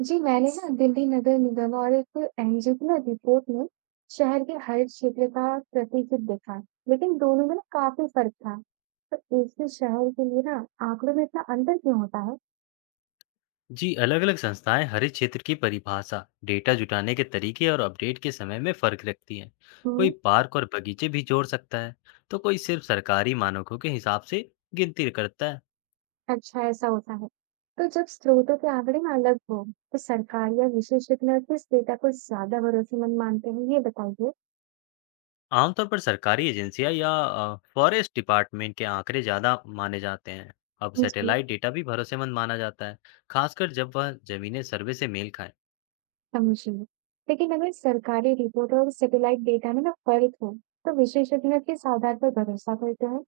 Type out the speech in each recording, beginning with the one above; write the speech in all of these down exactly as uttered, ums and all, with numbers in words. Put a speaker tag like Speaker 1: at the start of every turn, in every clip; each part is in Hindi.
Speaker 1: जी, मैंने ना दिल्ली नगर निगम और एक एनजीओ की ना रिपोर्ट में शहर के हर क्षेत्र का प्रतिशत देखा, लेकिन दोनों में ना काफी फर्क था। तो एक ही शहर के लिए ना आंकड़ों में इतना अंतर क्यों होता है?
Speaker 2: जी अलग-अलग संस्थाएं हरे क्षेत्र की परिभाषा, डेटा जुटाने के तरीके और अपडेट के समय में फर्क रखती हैं। कोई
Speaker 1: हम्म।
Speaker 2: पार्क और बगीचे भी जोड़ सकता है, तो कोई सिर्फ सरकारी मानकों के हिसाब से गिनती करता है।
Speaker 1: अच्छा, ऐसा होता है। तो जब स्रोतों के आंकड़े ना अलग हो, तो सरकार या विशेषज्ञ किस डेटा को ज्यादा भरोसेमंद मानते हैं, ये बताइए।
Speaker 2: आमतौर पर सरकारी एजेंसियां या फॉरेस्ट डिपार्टमेंट के आंकड़े ज्यादा माने जाते हैं। अब
Speaker 1: जी,
Speaker 2: सैटेलाइट डेटा भी भरोसेमंद माना जाता है, खासकर जब वह जमीनी सर्वे से मेल खाए।
Speaker 1: समझिए। लेकिन अगर सरकारी रिपोर्ट और सैटेलाइट डेटा में ना फर्क हो, तो विशेषज्ञ किस आधार पर भरोसा करते हैं?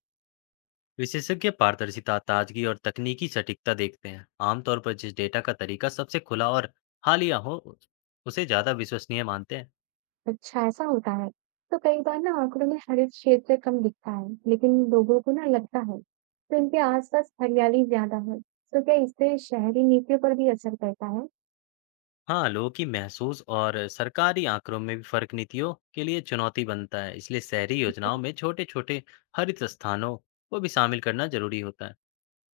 Speaker 2: विशेषज्ञ पारदर्शिता, ताजगी और तकनीकी सटीकता देखते हैं। आमतौर पर जिस डेटा का तरीका सबसे खुला और हालिया हो उस- उसे ज्यादा विश्वसनीय मानते हैं।
Speaker 1: अच्छा, ऐसा होता है। तो कई बार ना आंकड़ों में हरित क्षेत्र कम दिखता है, लेकिन लोगों को ना लगता है, तो इनके आसपास हरियाली ज्यादा है। तो क्या इससे शहरी नीतियों पर भी असर पड़ता है?
Speaker 2: हाँ, लोगों की महसूस और सरकारी आंकड़ों में भी फर्क नीतियों के लिए चुनौती बनता है। इसलिए शहरी योजनाओं में छोटे छोटे हरित स्थानों को भी शामिल करना जरूरी होता है।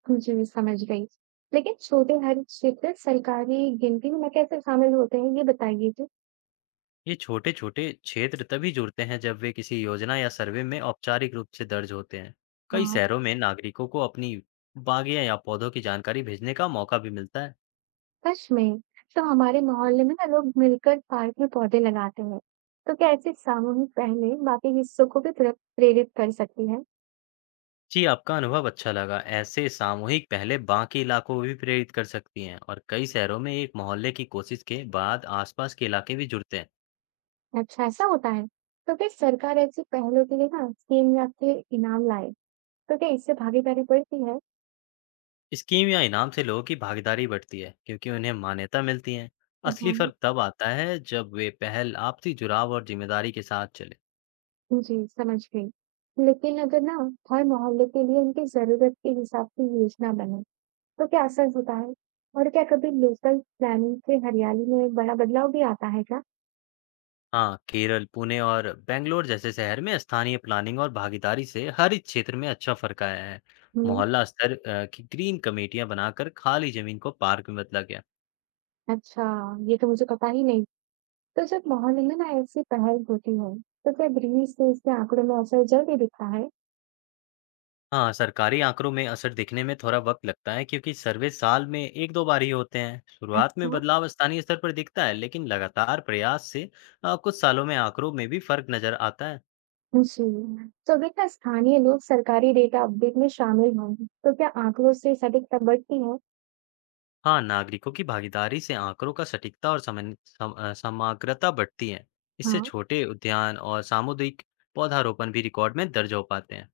Speaker 1: जी, जी, समझ गई। लेकिन छोटे हरित क्षेत्र सरकारी गिनती में ना कैसे शामिल होते हैं, ये बताइए तो।
Speaker 2: ये छोटे छोटे क्षेत्र तभी जुड़ते हैं जब वे किसी योजना या सर्वे में औपचारिक रूप से दर्ज होते हैं। कई
Speaker 1: हाँ,
Speaker 2: शहरों में नागरिकों को अपनी बागें या पौधों की जानकारी भेजने का मौका भी मिलता है।
Speaker 1: सच में, तो हमारे मोहल्ले में ना लोग मिलकर पार्क में पौधे लगाते हैं। तो क्या ऐसी सामूहिक पहलें बाकी हिस्सों को भी प्र- प्रेरित कर सकती है?
Speaker 2: जी, आपका अनुभव अच्छा लगा। ऐसे सामूहिक पहलें बाकी इलाकों को भी प्रेरित कर सकती हैं और कई शहरों में एक मोहल्ले की कोशिश के बाद आसपास के इलाके भी जुड़ते हैं।
Speaker 1: अच्छा, ऐसा होता है। तो क्या सरकार ऐसी पहलों के लिए ना स्कीम या फिर इनाम लाए, तो क्या इससे भागीदारी बढ़ती है?
Speaker 2: स्कीम या इनाम से लोगों की भागीदारी बढ़ती है क्योंकि उन्हें मान्यता मिलती है। असली
Speaker 1: हाँ,
Speaker 2: फर्क तब आता है जब वे पहल आपसी जुड़ाव और जिम्मेदारी के साथ चले।
Speaker 1: जी समझ गई। लेकिन अगर ना हर मोहल्ले के लिए उनकी जरूरत के हिसाब से योजना बने, तो क्या असर होता है? और क्या कभी लोकल प्लानिंग से हरियाली में बड़ा बदलाव भी आता है क्या?
Speaker 2: हाँ, केरल, पुणे और बेंगलोर जैसे शहर में स्थानीय प्लानिंग और भागीदारी से हर एक क्षेत्र में अच्छा फर्क आया है।
Speaker 1: हम्म।
Speaker 2: मोहल्ला स्तर अ, की ग्रीन कमेटियां बनाकर खाली जमीन को पार्क में बदला गया।
Speaker 1: अच्छा, ये तो मुझे पता ही नहीं। तो जब मोहल्ले में ना ऐसी पहल होती है, तो क्या ग्रीन स्पेस के आंकड़ों में असर जल्दी दिखता है?
Speaker 2: हाँ, सरकारी आंकड़ों में असर दिखने में थोड़ा वक्त लगता है क्योंकि सर्वे साल में एक दो बार ही होते हैं। शुरुआत में
Speaker 1: अच्छा।
Speaker 2: बदलाव स्थानीय स्तर पर दिखता है, लेकिन लगातार प्रयास से अ, कुछ सालों में आंकड़ों में भी फर्क नजर आता है।
Speaker 1: जी, तो अगर ना स्थानीय लोग सरकारी डेटा अपडेट में शामिल हों, तो क्या आंकड़ों से सटीकता बढ़ती है?
Speaker 2: हाँ, नागरिकों की भागीदारी से आंकड़ों का सटीकता और समन- सम, अ, समग्रता बढ़ती है। इससे
Speaker 1: हाँ,
Speaker 2: छोटे उद्यान और सामुदायिक पौधारोपण भी रिकॉर्ड में दर्ज हो पाते हैं।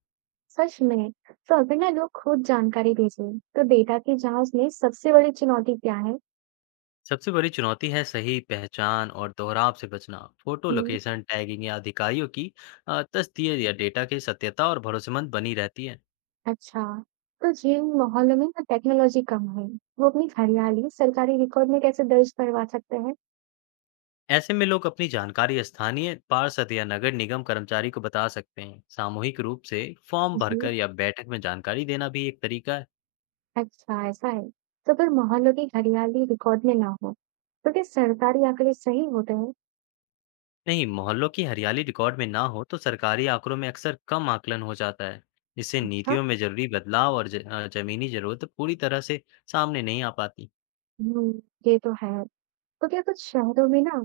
Speaker 1: सच में। तो अगर ना लोग खुद जानकारी भेजें, तो डेटा की जांच में सबसे बड़ी चुनौती क्या है?
Speaker 2: सबसे बड़ी चुनौती है सही पहचान और दोहराव से बचना। फोटो,
Speaker 1: हम्म।
Speaker 2: लोकेशन, टैगिंग या अधिकारियों की अ, तस्दीर या डेटा की सत्यता और भरोसेमंद बनी रहती है।
Speaker 1: अच्छा, तो जिन मोहल्लों में ना टेक्नोलॉजी कम है, वो अपनी हरियाली सरकारी रिकॉर्ड में कैसे दर्ज करवा सकते हैं?
Speaker 2: ऐसे में लोग अपनी जानकारी स्थानीय पार्षद या नगर निगम कर्मचारी को बता सकते हैं। सामूहिक रूप से फॉर्म भरकर
Speaker 1: जी,
Speaker 2: या बैठक में जानकारी देना भी एक तरीका है।
Speaker 1: अच्छा, ऐसा है। तो अगर मोहल्लों की हरियाली रिकॉर्ड में ना हो, तो क्या सरकारी आंकड़े सही होते हैं?
Speaker 2: नहीं, मोहल्लों की हरियाली रिकॉर्ड में ना हो तो सरकारी आंकड़ों में अक्सर कम आकलन हो जाता है। इससे
Speaker 1: हाँ,
Speaker 2: नीतियों में जरूरी बदलाव और ज, अ, जमीनी जरूरत पूरी तरह से सामने नहीं आ पाती।
Speaker 1: हम्म, ये तो है। तो क्या कुछ शहरों में ना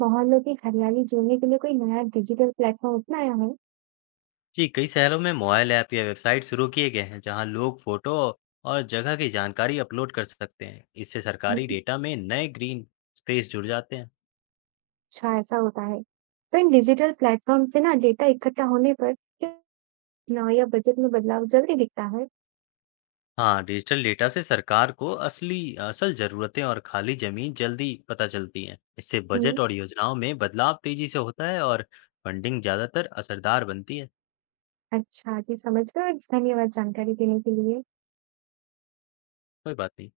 Speaker 1: मोहल्लों की हरियाली जोड़ने के लिए कोई नया डिजिटल प्लेटफॉर्म अपनाया है?
Speaker 2: जी, कई शहरों में मोबाइल ऐप या वेबसाइट शुरू किए गए हैं, जहां लोग फोटो और जगह की जानकारी अपलोड कर सकते हैं। इससे सरकारी
Speaker 1: हुँ।
Speaker 2: डेटा में नए ग्रीन स्पेस जुड़ जाते हैं।
Speaker 1: अच्छा, ऐसा होता है। तो इन डिजिटल प्लेटफॉर्म से ना डेटा इकट्ठा होने पर क्या चुनाव या बजट में बदलाव जल्दी दिखता है?
Speaker 2: हाँ, डिजिटल डेटा से सरकार को असली असल जरूरतें और खाली जमीन जल्दी पता चलती है। इससे
Speaker 1: हुँ।
Speaker 2: बजट और योजनाओं में बदलाव तेजी से होता है और फंडिंग ज्यादातर असरदार बनती है।
Speaker 1: अच्छा जी, समझ गए, और धन्यवाद जानकारी देने के लिए।
Speaker 2: कोई बात नहीं।